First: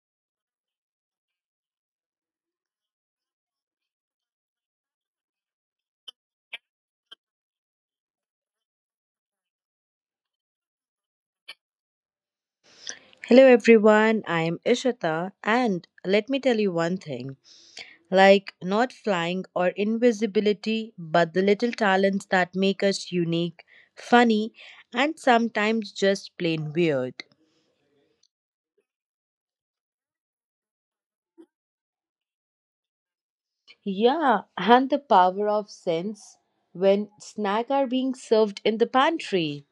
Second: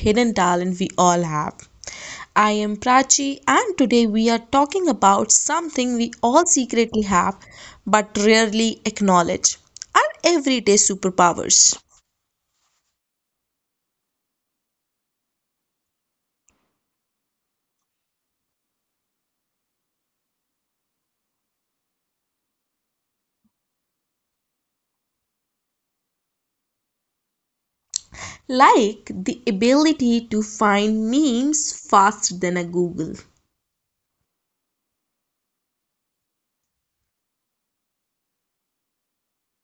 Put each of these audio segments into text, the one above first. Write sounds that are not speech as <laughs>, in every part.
hidden talent we all have. I am Prachi, and today we are talking about something we all secretly have but rarely acknowledge our everyday superpowers, Hello everyone, I am Ishita, and let me tell you one thing. Like, not flying or invisibility, but the little talents that make us unique, funny, and sometimes just plain weird. like the ability to find memes faster than a Google. Yeah, and the power of sense when snacks are being served in the pantry.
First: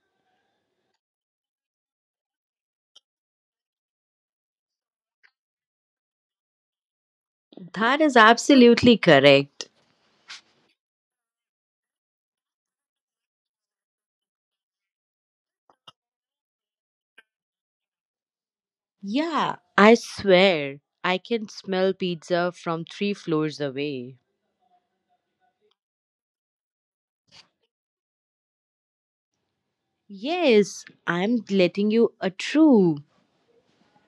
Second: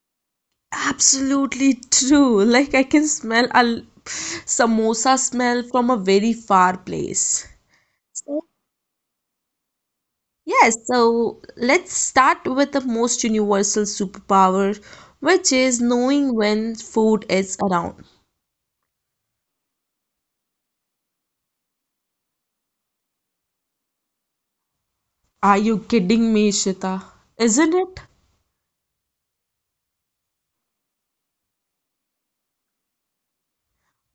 Absolutely true. <laughs> Like, I can smell a samosa smell from a very far place. That is So absolutely correct. Yes, so let's start with the most universal superpower, which is knowing when food is around. Yeah, I swear I can smell pizza from 3 floors away. Are you kidding me, Shita? Isn't it? Yes, I'm letting you a true.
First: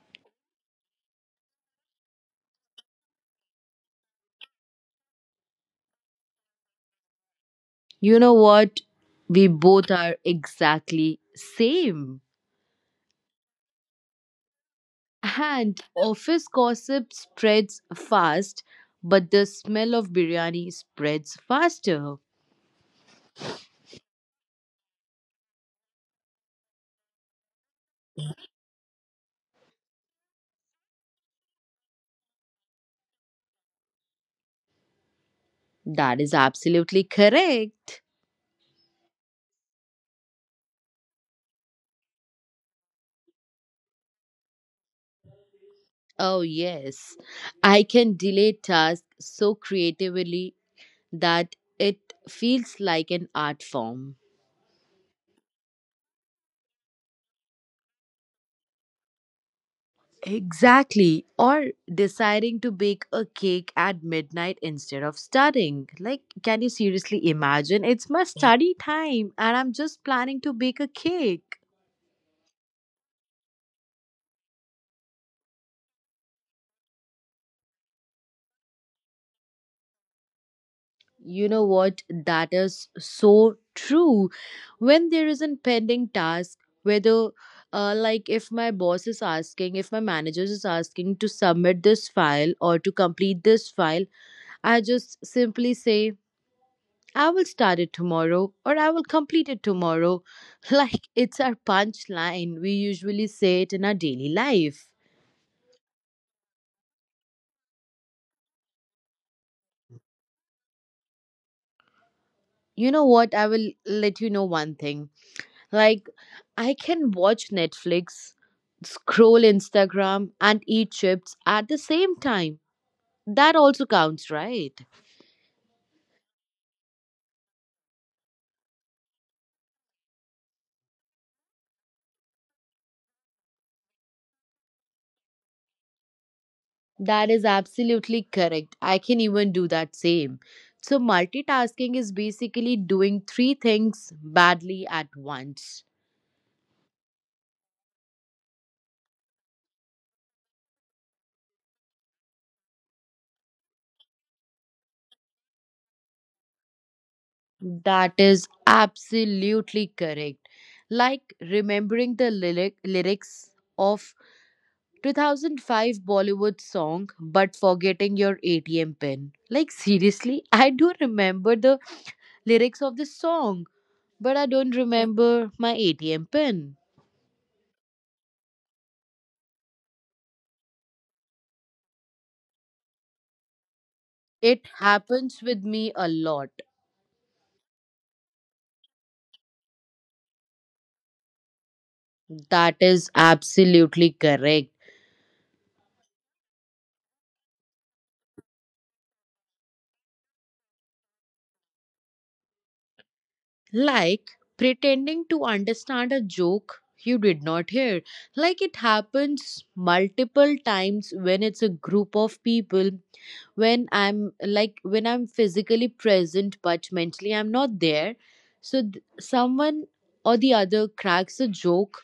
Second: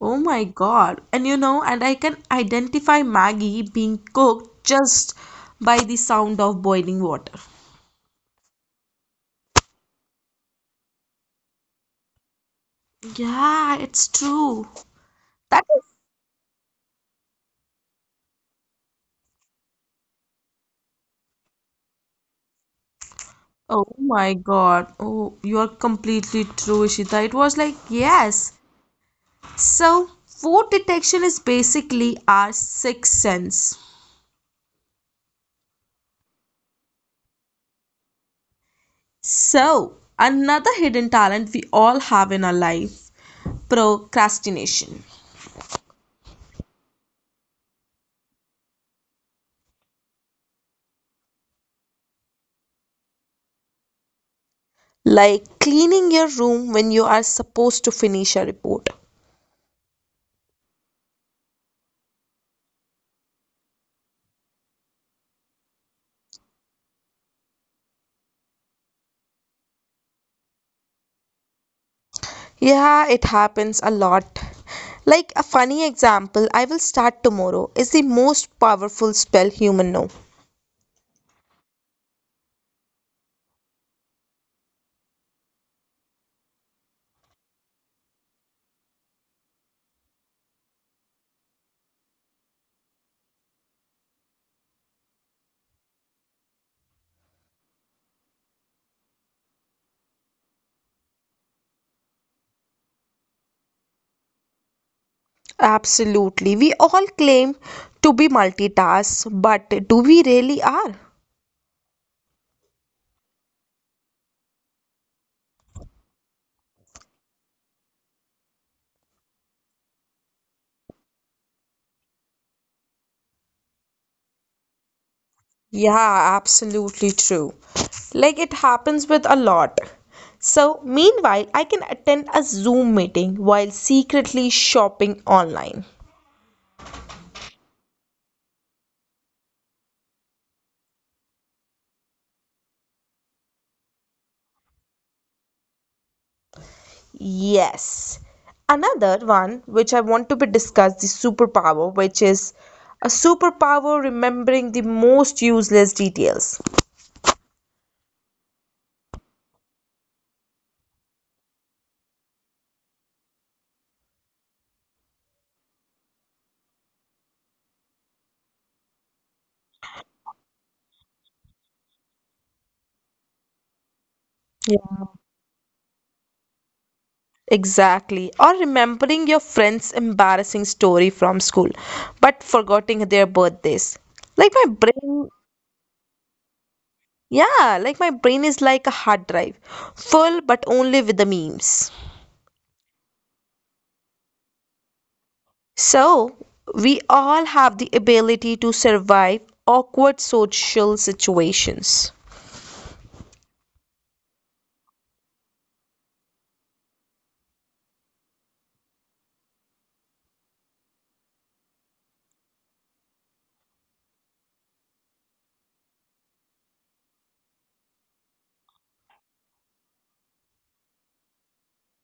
Oh my God. And I can identify Maggie being cooked just by the sound of boiling water. You know what? We both are exactly same. Yeah, it's true. That And is, office gossip spreads fast, but the smell of biryani spreads faster. oh my God. Oh, you are completely true, Ishita. It was like, yes. So, food detection is basically our sixth sense. That is absolutely correct. So, another hidden talent we all have in our life procrastination. Oh, yes. I can delay tasks so creatively that it feels like an art form. Like cleaning your room when you are supposed to finish a report. Exactly. Or deciding to bake a cake at midnight instead of studying. Like, can you seriously imagine? It's my study time and I'm just planning to bake a cake. Yeah, it happens a lot. Like a funny example, I will start tomorrow is the most powerful spell human know. You know what? That is so true. When there is an pending task, whether like if my boss is asking, if my manager is asking to submit this file or to complete this file, I just simply say, I will start it tomorrow or I will complete it tomorrow. <laughs> Like it's our punchline. We usually say it in our daily life. Absolutely. We all claim to be multitask, but do we really are? You know what? I will let you know one thing. Like, I can watch Netflix, scroll Instagram, and eat chips at the same time. That also counts, right? Yeah, absolutely true. Like it happens with a lot. So, meanwhile, I can attend a Zoom meeting while secretly shopping online. That is absolutely correct. I can even do that same. So, multitasking is basically doing 3 things badly at once. Yes. Another one which I want to be discussed the superpower, which is a superpower remembering the most useless details. That is absolutely correct. Like remembering the lyrics of 2005 Bollywood song, but forgetting your ATM pin. Like, seriously, <laughs> I do remember the lyrics of the song, but I don't Yeah. remember my ATM pin. Exactly. Or remembering your friend's embarrassing story from school, but forgetting their birthdays. Like It my brain happens with me a lot. Yeah, like my brain is like a hard drive, full but only with the memes. That is absolutely correct. So, we all have the ability to survive awkward social situations. Like pretending to understand a joke you did not hear. Like it happens multiple times when it's a group of people, when I'm physically present but mentally I'm not there. So someone or the other cracks a joke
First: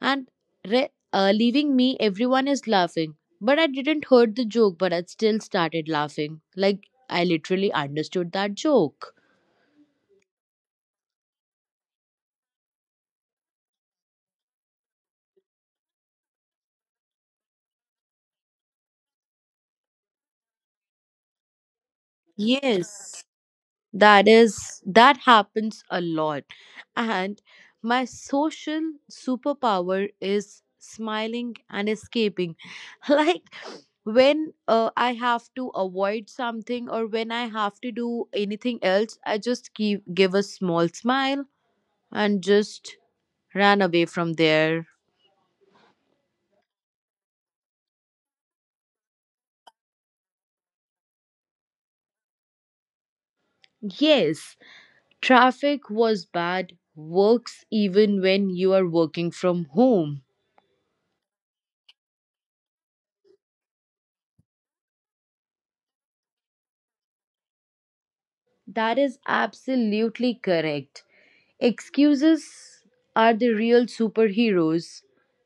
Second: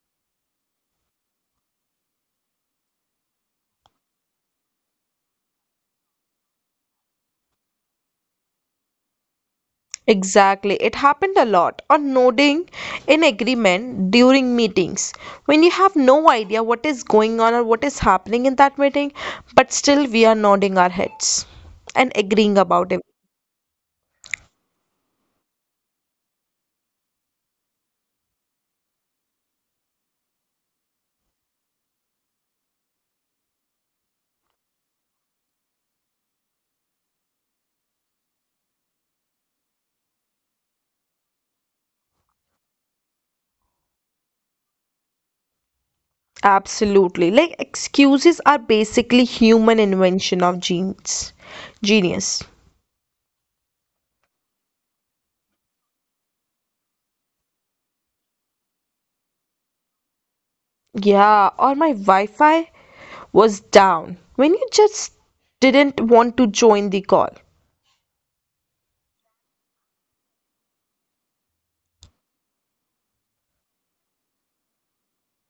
and leaving me, everyone is laughing. But I didn't heard the joke, but I still started laughing. Like I literally understood that joke. Exactly. It happened a lot on nodding in agreement during meetings when you have no idea what is going on or what is happening in that meeting, but still we are nodding our heads and agreeing about it. Yes. That happens a lot, and my social superpower is smiling and escaping. <laughs> Like when I have to avoid something or when I have to do anything else, I just give a small smile and just ran away from there. Absolutely. Like excuses are basically human invention of genes. Genius. Yes, traffic was bad works even when you are working from home. Yeah, or my Wi-Fi was down when you just didn't want to join the call. That is absolutely correct. Excuses are the real superheroes.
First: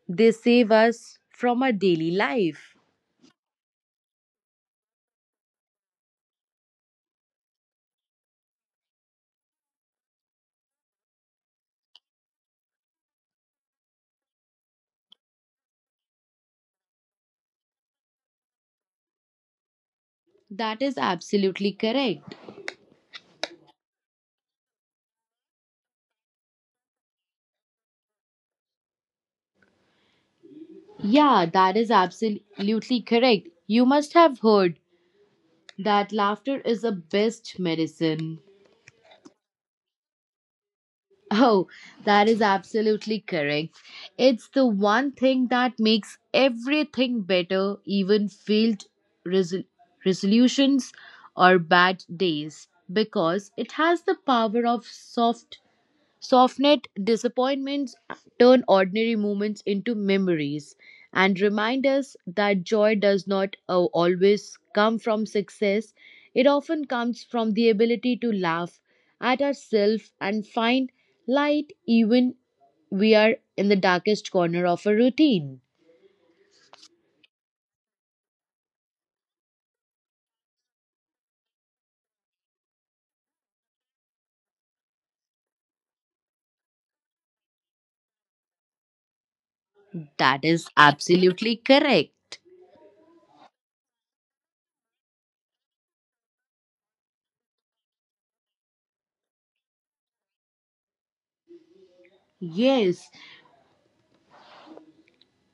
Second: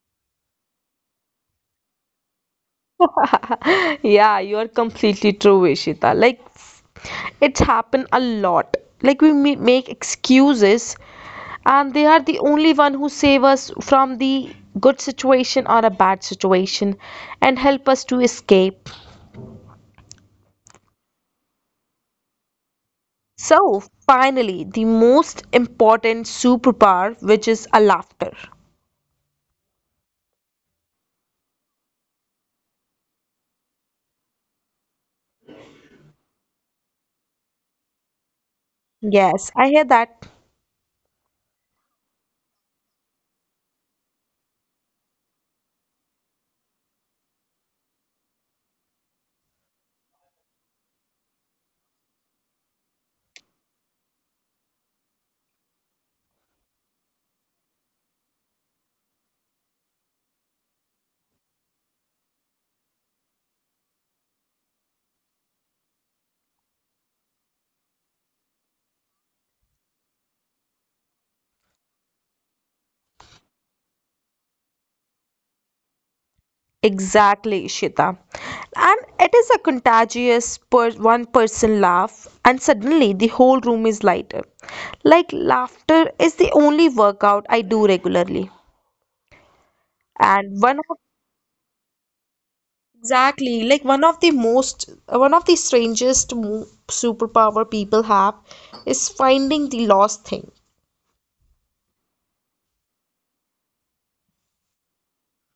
They save us from our daily life. <laughs> Yeah, you are completely true, Ishita. Like it's happened a lot. Like we make excuses and they are the only one who save us from the good situation or a bad situation and help us to escape. That is absolutely correct. So, finally, the most important superpower, which is a laughter. Yeah, that is absolutely correct. You must have heard that laughter is the best medicine. Yes, I hear that. Oh, that is absolutely correct. It's the one thing that makes everything better, even failed resol- resolutions or bad days, because it has the power of soften disappointments, turn ordinary moments into memories, and remind us that joy does not always come from success. It often comes from the ability to laugh at ourselves and find light even we are in the darkest corner of a routine. Exactly, Ishita. And it is a contagious per one person laugh, and suddenly the whole room is lighter. Like laughter is the only workout I do regularly. That And one is of absolutely correct. exactly one of the strangest superpower people have is finding the lost thing. Yes,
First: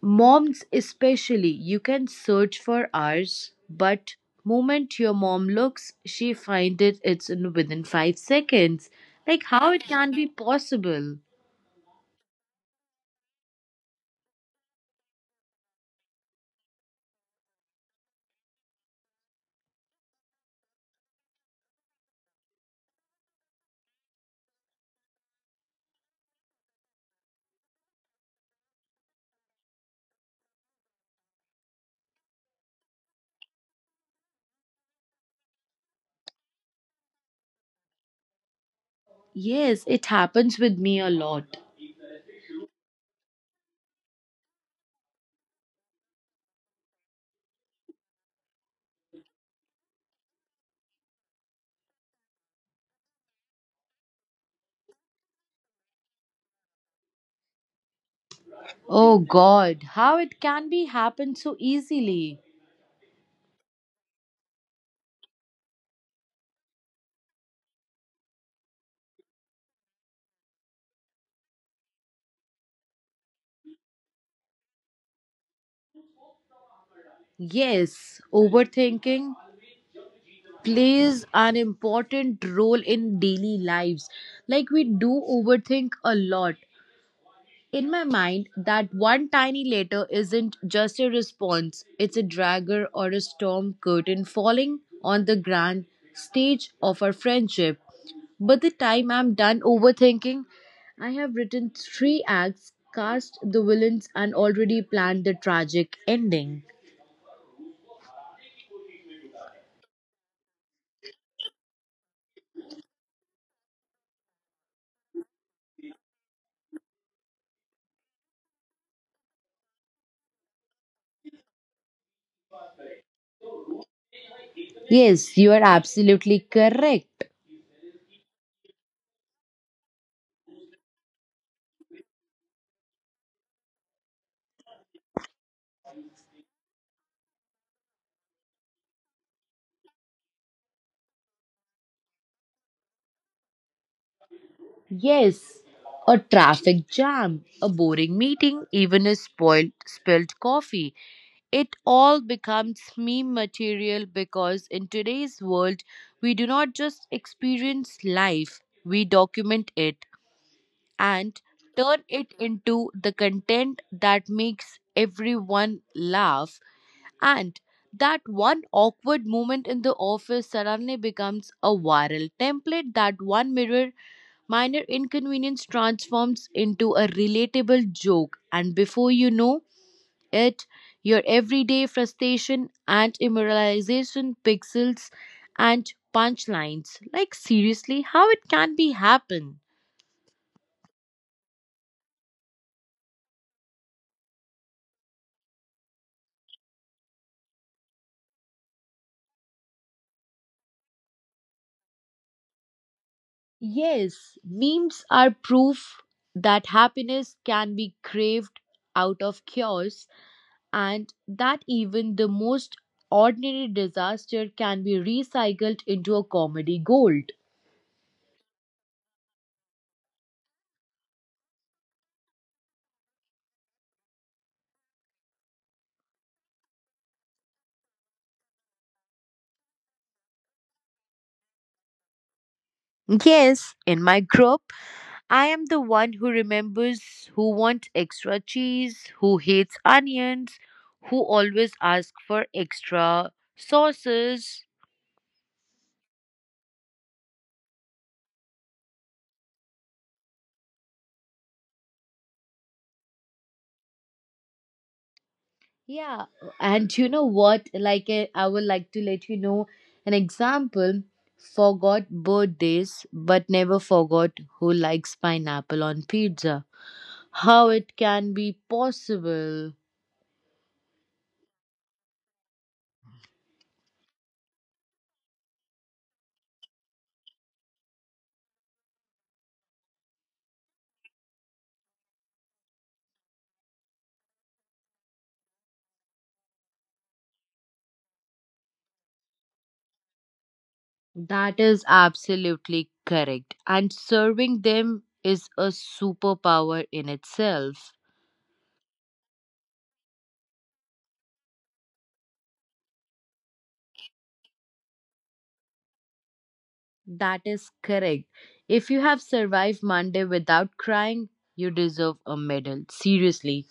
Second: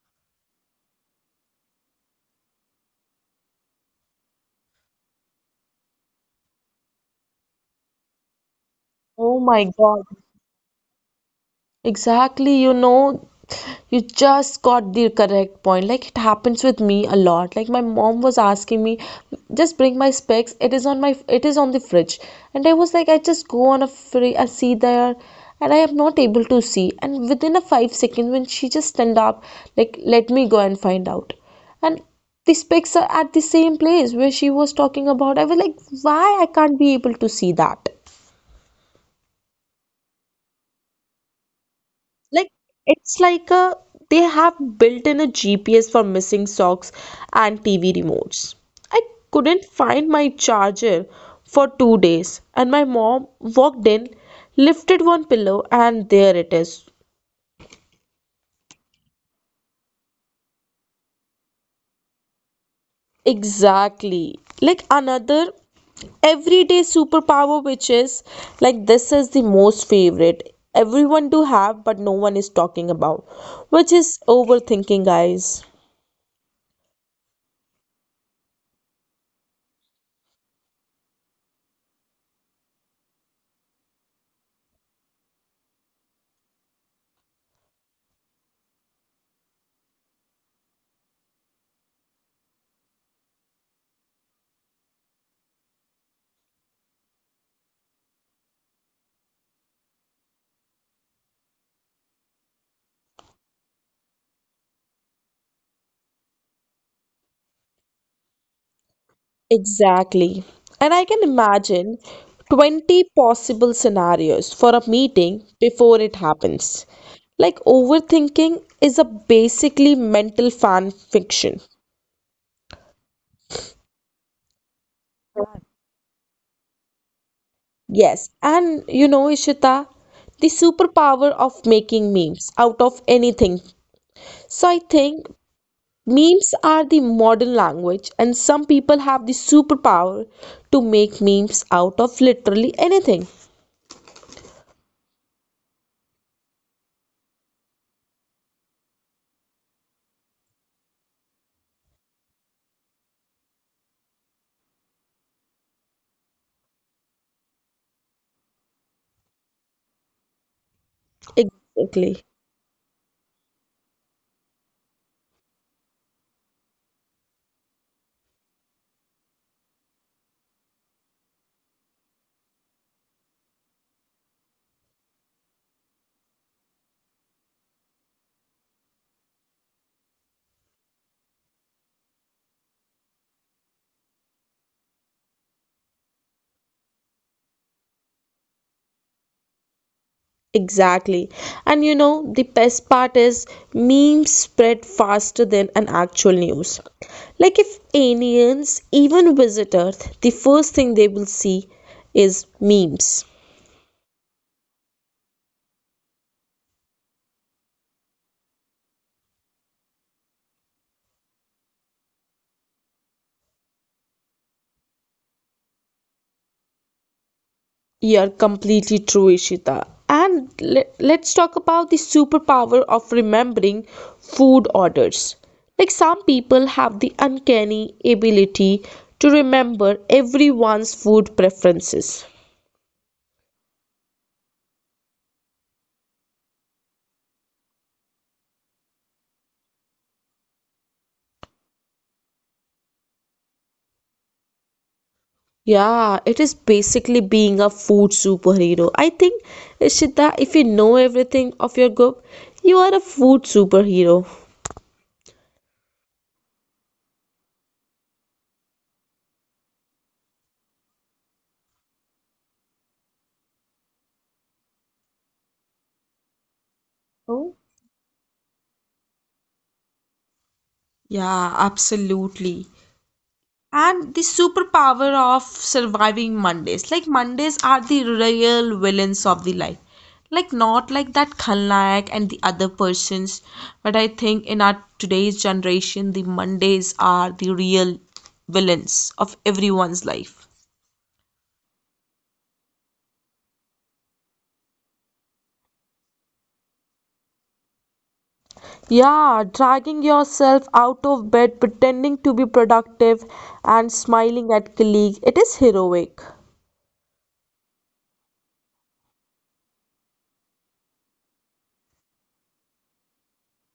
moms especially, you can search for hours, but moment your mom looks, she find it. It's in within 5 seconds. Oh Like my how it God. can be possible? Exactly, you just got the correct point. Like it happens with me a lot. Like my mom was asking me, just bring my specs. It is on the fridge. And I was like, I just go on a free I see there and I am not able to see. And within a 5 seconds, when she just stand up, like let me go and find out. And the specs are at the same place where she was talking about. I was like, why I can't be able to see that? Yes, it happens with me a lot. Like it's like a they have built in a GPS for missing socks and TV remotes. I couldn't find my charger for 2 days, and my mom walked in, lifted one pillow, and there it is. Oh God, how it can be happen so easily? Exactly. Like another everyday superpower, which is like this is the most favorite everyone to have, but no one is talking about, which is overthinking, guys. Yes, overthinking plays an important role in daily lives. Like we do overthink a lot. In my mind, that one tiny letter isn't just a response, it's a dragger or a storm curtain falling on the grand stage of our friendship. By the time I'm done overthinking, I have written 3 acts, cast the villains, and already planned the tragic ending. Exactly. And I can imagine 20 possible scenarios for a meeting before it happens. Like overthinking is a basically mental fan fiction. Yes, you are absolutely correct. Yes, and you know, Ishita, the superpower of making memes out of anything. So I think memes are the modern language, and some people have the superpower to make memes out of literally anything. Yes, a traffic jam, a boring meeting, even a spoiled spilled coffee. It all becomes meme material because in today's world, we do not just experience life, we document it and turn Exactly. it into the content that makes everyone laugh. And that one awkward moment in the office suddenly becomes a viral template that one mirror minor inconvenience transforms into a relatable joke, and before you know it, your everyday frustration and immoralization pixels and punchlines. Like, seriously, how it can be happen? Exactly. And the best part is memes spread faster than an actual news. Like if aliens even visit Earth, the first thing they will see is memes. Yes, memes are proof that happiness can be craved out of chaos and that even the most ordinary disaster can be recycled into a comedy gold. You're completely true, Ishita. And let's talk about the superpower of remembering food orders. Like some people have the uncanny ability to remember everyone's food preferences. Yes, in my group, I am the one who remembers who wants extra cheese, who hates onions, who always asks for extra sauces. Yeah, it is basically being a food superhero. I think, Ishita, if you know everything of your group, you are a food superhero. Yeah, and you know what? Like, I would like to let you know an example, forgot birthdays, but never forgot who likes pineapple on pizza. Oh, How it can be possible? yeah, absolutely. And the superpower of surviving Mondays. Like Mondays are the real villains of the life. Like not like that Khalnayak and the other persons, but I think in our today's generation, the Mondays are the real villains of everyone's life. That is absolutely correct. And serving them is a superpower in itself. Yeah, dragging yourself out of bed, pretending to be productive, and smiling at colleague. It is heroic. That is correct. If you have survived Monday without crying, you deserve a medal. Seriously.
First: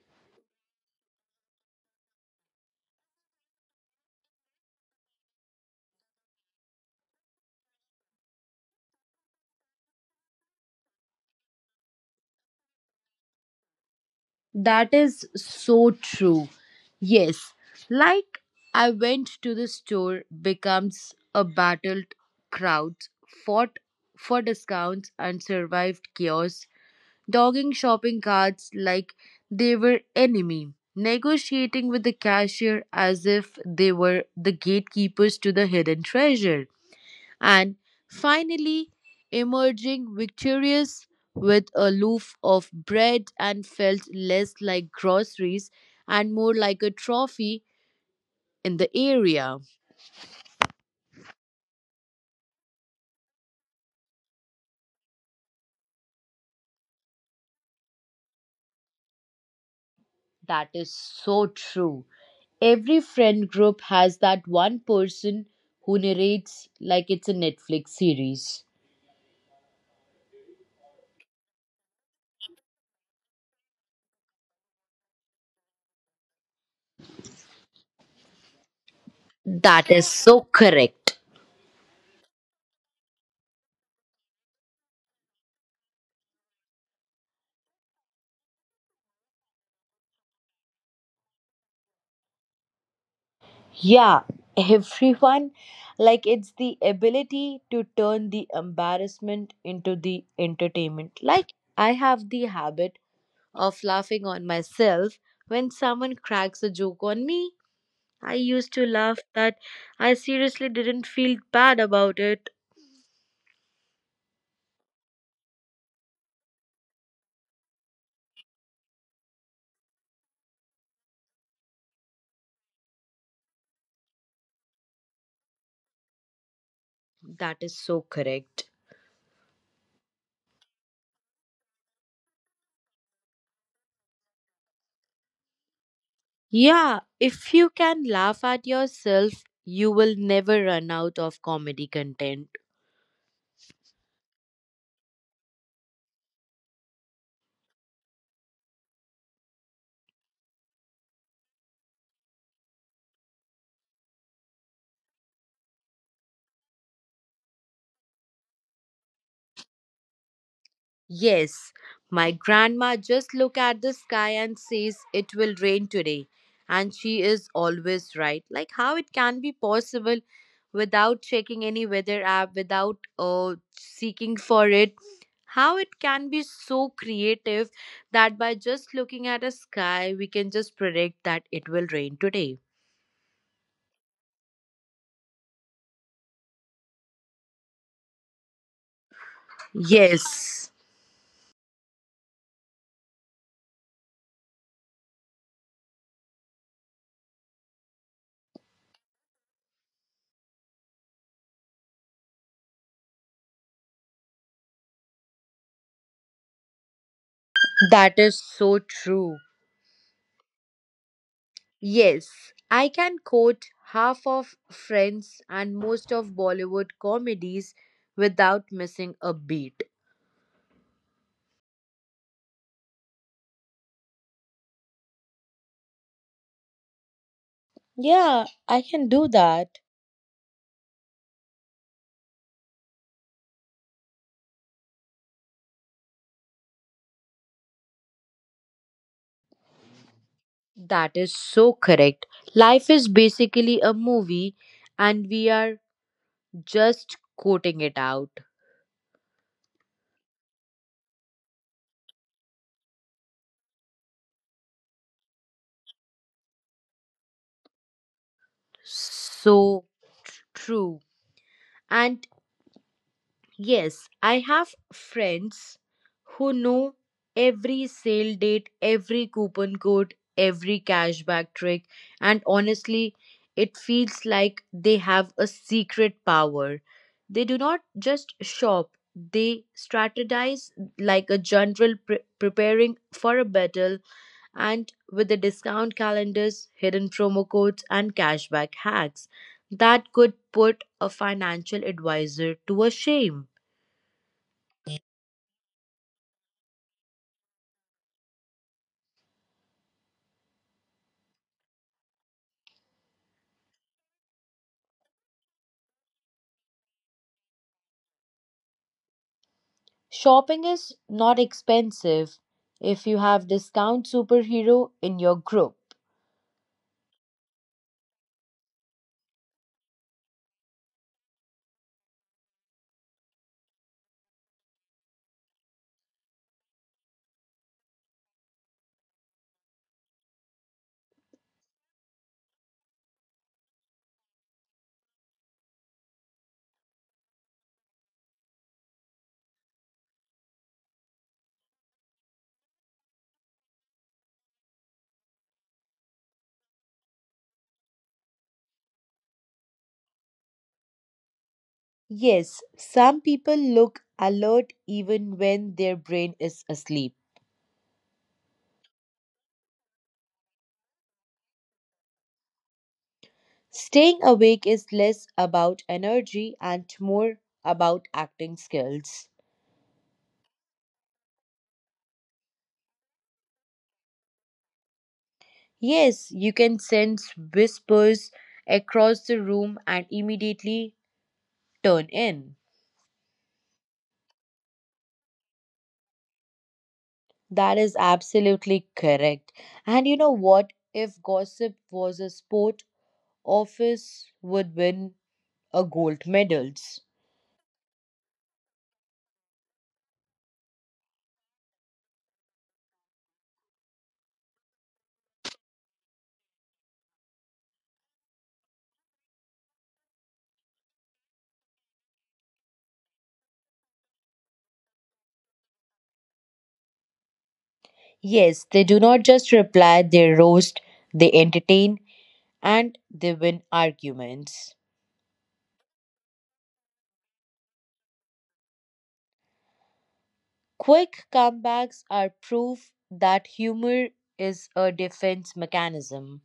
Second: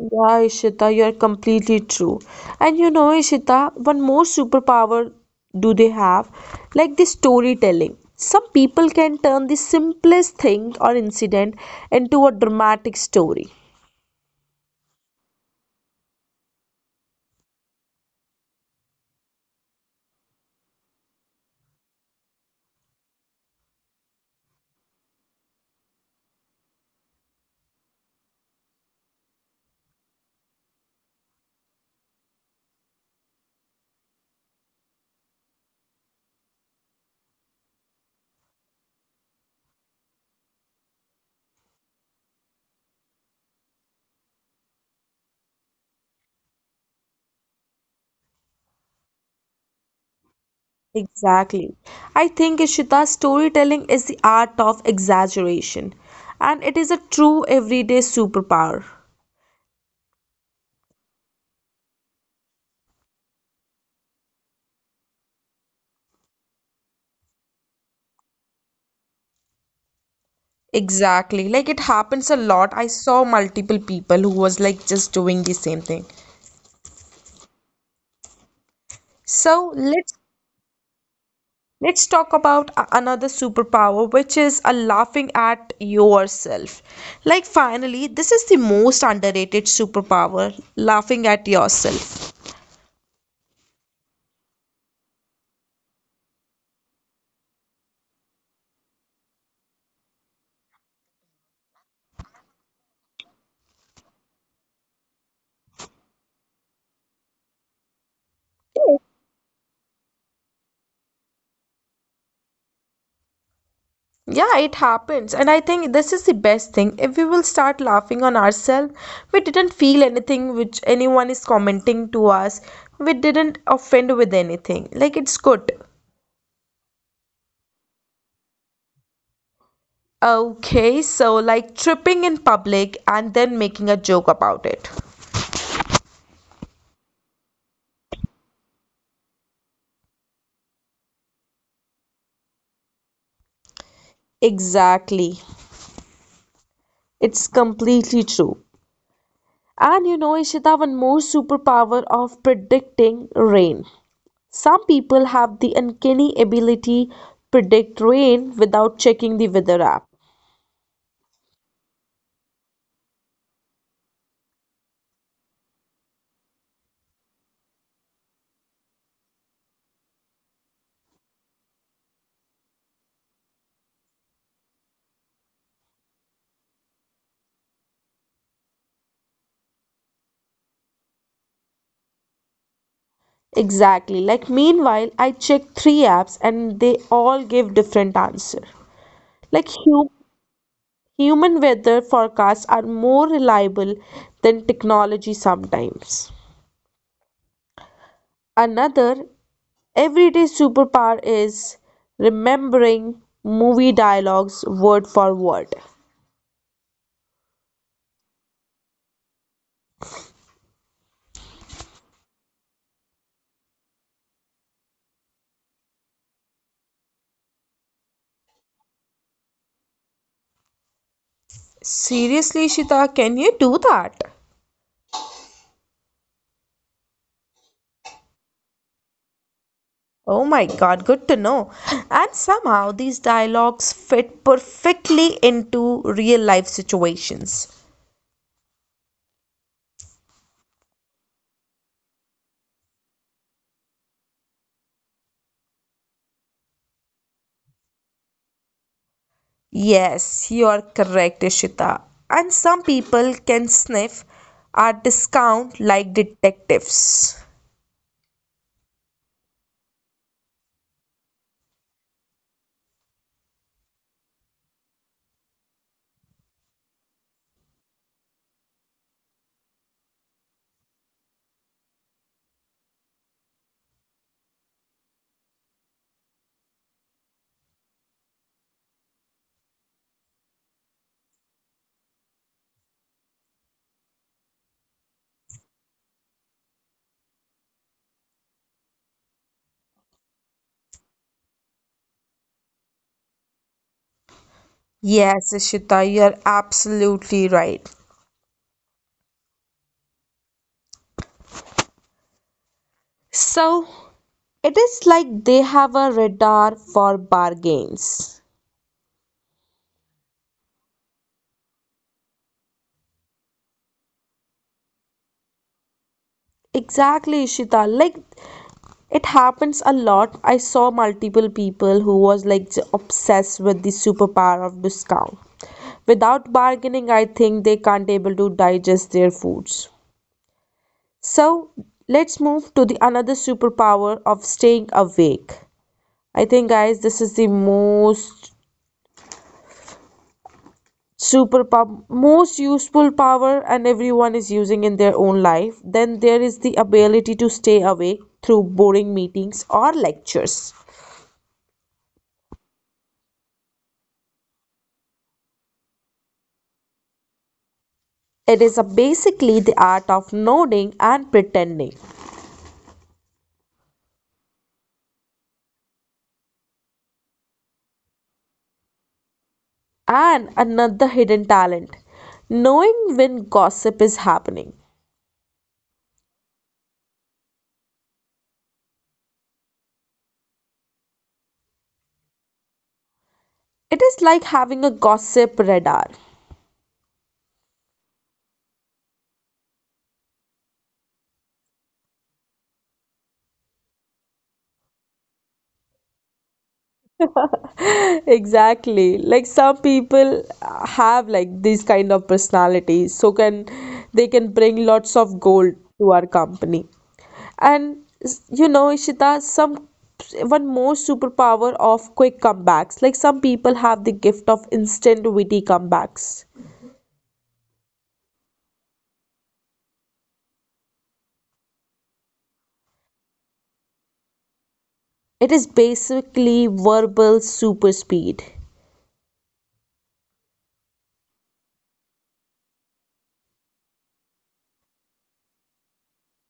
Yeah, Ishita, you are completely true. And you know, Ishita, one more superpower do they have? Like the storytelling. Some people can turn the simplest thing or incident into a dramatic story. That is so true. Yes. Like I went to the store becomes a battled crowd, fought for discounts and survived chaos dogging shopping carts like they were enemy, negotiating with the cashier as if they were the gatekeepers to the hidden treasure, and finally emerging victorious with a loaf of bread and felt less like groceries and more like a trophy in the area. Exactly. I think Ishita, storytelling is the art of exaggeration, and it is a true everyday superpower. That is so true. Every friend group has that one person who narrates like it's a Netflix series. Exactly. Like it happens a lot. I saw multiple people who was like just doing the same thing. So That is let's so correct. let's talk about another superpower, which is a laughing at yourself. Like finally, this is the most underrated superpower, laughing at yourself. Yeah, everyone. Like it's the ability to turn the embarrassment into the entertainment. Like I have the habit of laughing on myself when someone cracks a joke on me. I used to laugh that I seriously didn't feel bad about it. Yeah, it happens. And I think this is the best thing. If we will start laughing on ourselves, we didn't feel anything which anyone is commenting to us. We didn't offend with anything. Like it's good. That is so correct. Okay, so like tripping in public and then making a joke about it. Yeah, if you can laugh at yourself, you will never run out of comedy content. Exactly. It's completely true. And you know, Ishita, one more superpower of predicting rain. Some people have the uncanny ability predict rain without checking the weather app. Yes, my grandma just look at the sky and says it will rain today. And she is always right. Like how it can be possible without checking any weather app, without seeking for it. How it can be so creative that by just looking at a sky, we can just predict that it will rain today. Exactly. Like meanwhile, I check three apps and they all give different answer. Like Yes, human weather forecasts are more reliable than technology sometimes. Another everyday superpower is remembering movie dialogues word for word. that is so true. Yes, I can quote half of Friends and most of Bollywood comedies without missing a beat. Seriously, Shita, can you do that? Yeah, I can do that. Oh my God, good to know. And somehow these dialogues fit perfectly into real life situations. That is so correct. Life is basically a movie and we are just quoting it out. Yes, you are correct, Ishita. And some people can sniff our discount like detectives. So true. And yes, I have friends who know every sale date, every coupon code, every cashback trick, and honestly, it feels like they have a secret power. They do not just shop, they strategize like a general preparing for a battle and with the discount calendars, hidden promo codes, and cashback hacks that could put a financial advisor to a shame. Yes, Ishita, you are absolutely right. So, it is like they have a radar for bargains. Shopping is not expensive if you have discount superhero in your group. Exactly, Ishita. Like it happens a lot. I saw multiple people who was like obsessed with the superpower of discount. Without bargaining, I think they can't able to digest their foods. So let's move to the another superpower of staying awake. I think guys this is the most useful power and everyone is using in their own life. Then there is the ability to stay awake through boring meetings or lectures. Yes, some people look alert even when their brain is asleep. It is a basically the art of nodding and pretending. Staying awake is less about energy and more about acting skills. And another hidden talent, knowing when gossip is happening. Yes, you can sense whispers across the room and immediately turn in. It is like having a gossip radar. That is absolutely correct. And you know what? If gossip was a sport, office would win a gold medals. <laughs> Exactly, like some people have like these kind of personalities so can they can bring lots of gold to our company and you know, Ishita, some one more superpower of quick comebacks, like some people have the gift of instant witty comebacks. Yes, they do not just reply, they roast, they entertain, and they win arguments. It is basically verbal super speed. Quick comebacks are proof that humor is a defense mechanism.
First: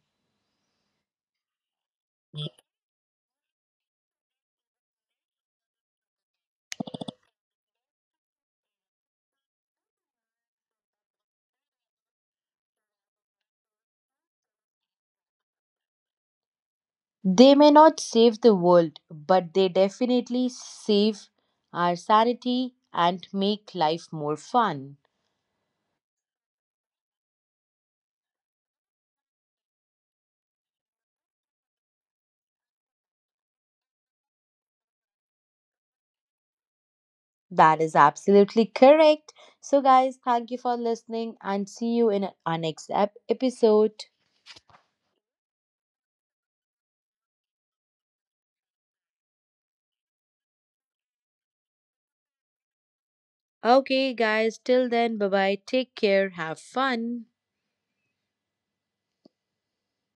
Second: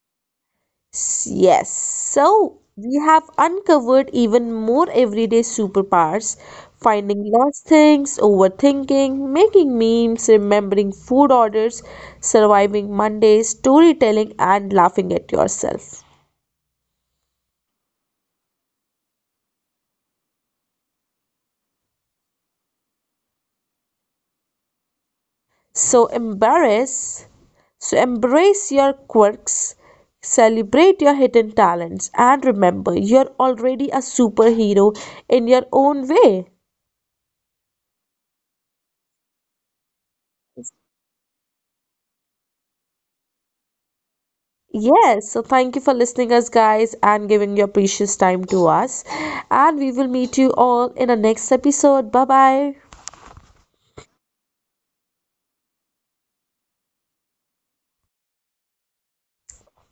Yes. So we have uncovered even more everyday superpowers, finding lost things, overthinking, making memes, remembering food orders, surviving Mondays, storytelling, and laughing at yourself. They may not save the world, but they definitely save our sanity and make life more fun. So embarrass, so embrace your quirks, celebrate your hidden talents, and remember you're already a superhero in your own way. That is absolutely correct. So, guys, thank you for listening and see you in our next episode. Yes, so thank you for listening us guys and giving your precious time to us. And we will meet you all in the next episode. Bye bye. Okay, guys, till then, bye bye. Take care. Have fun.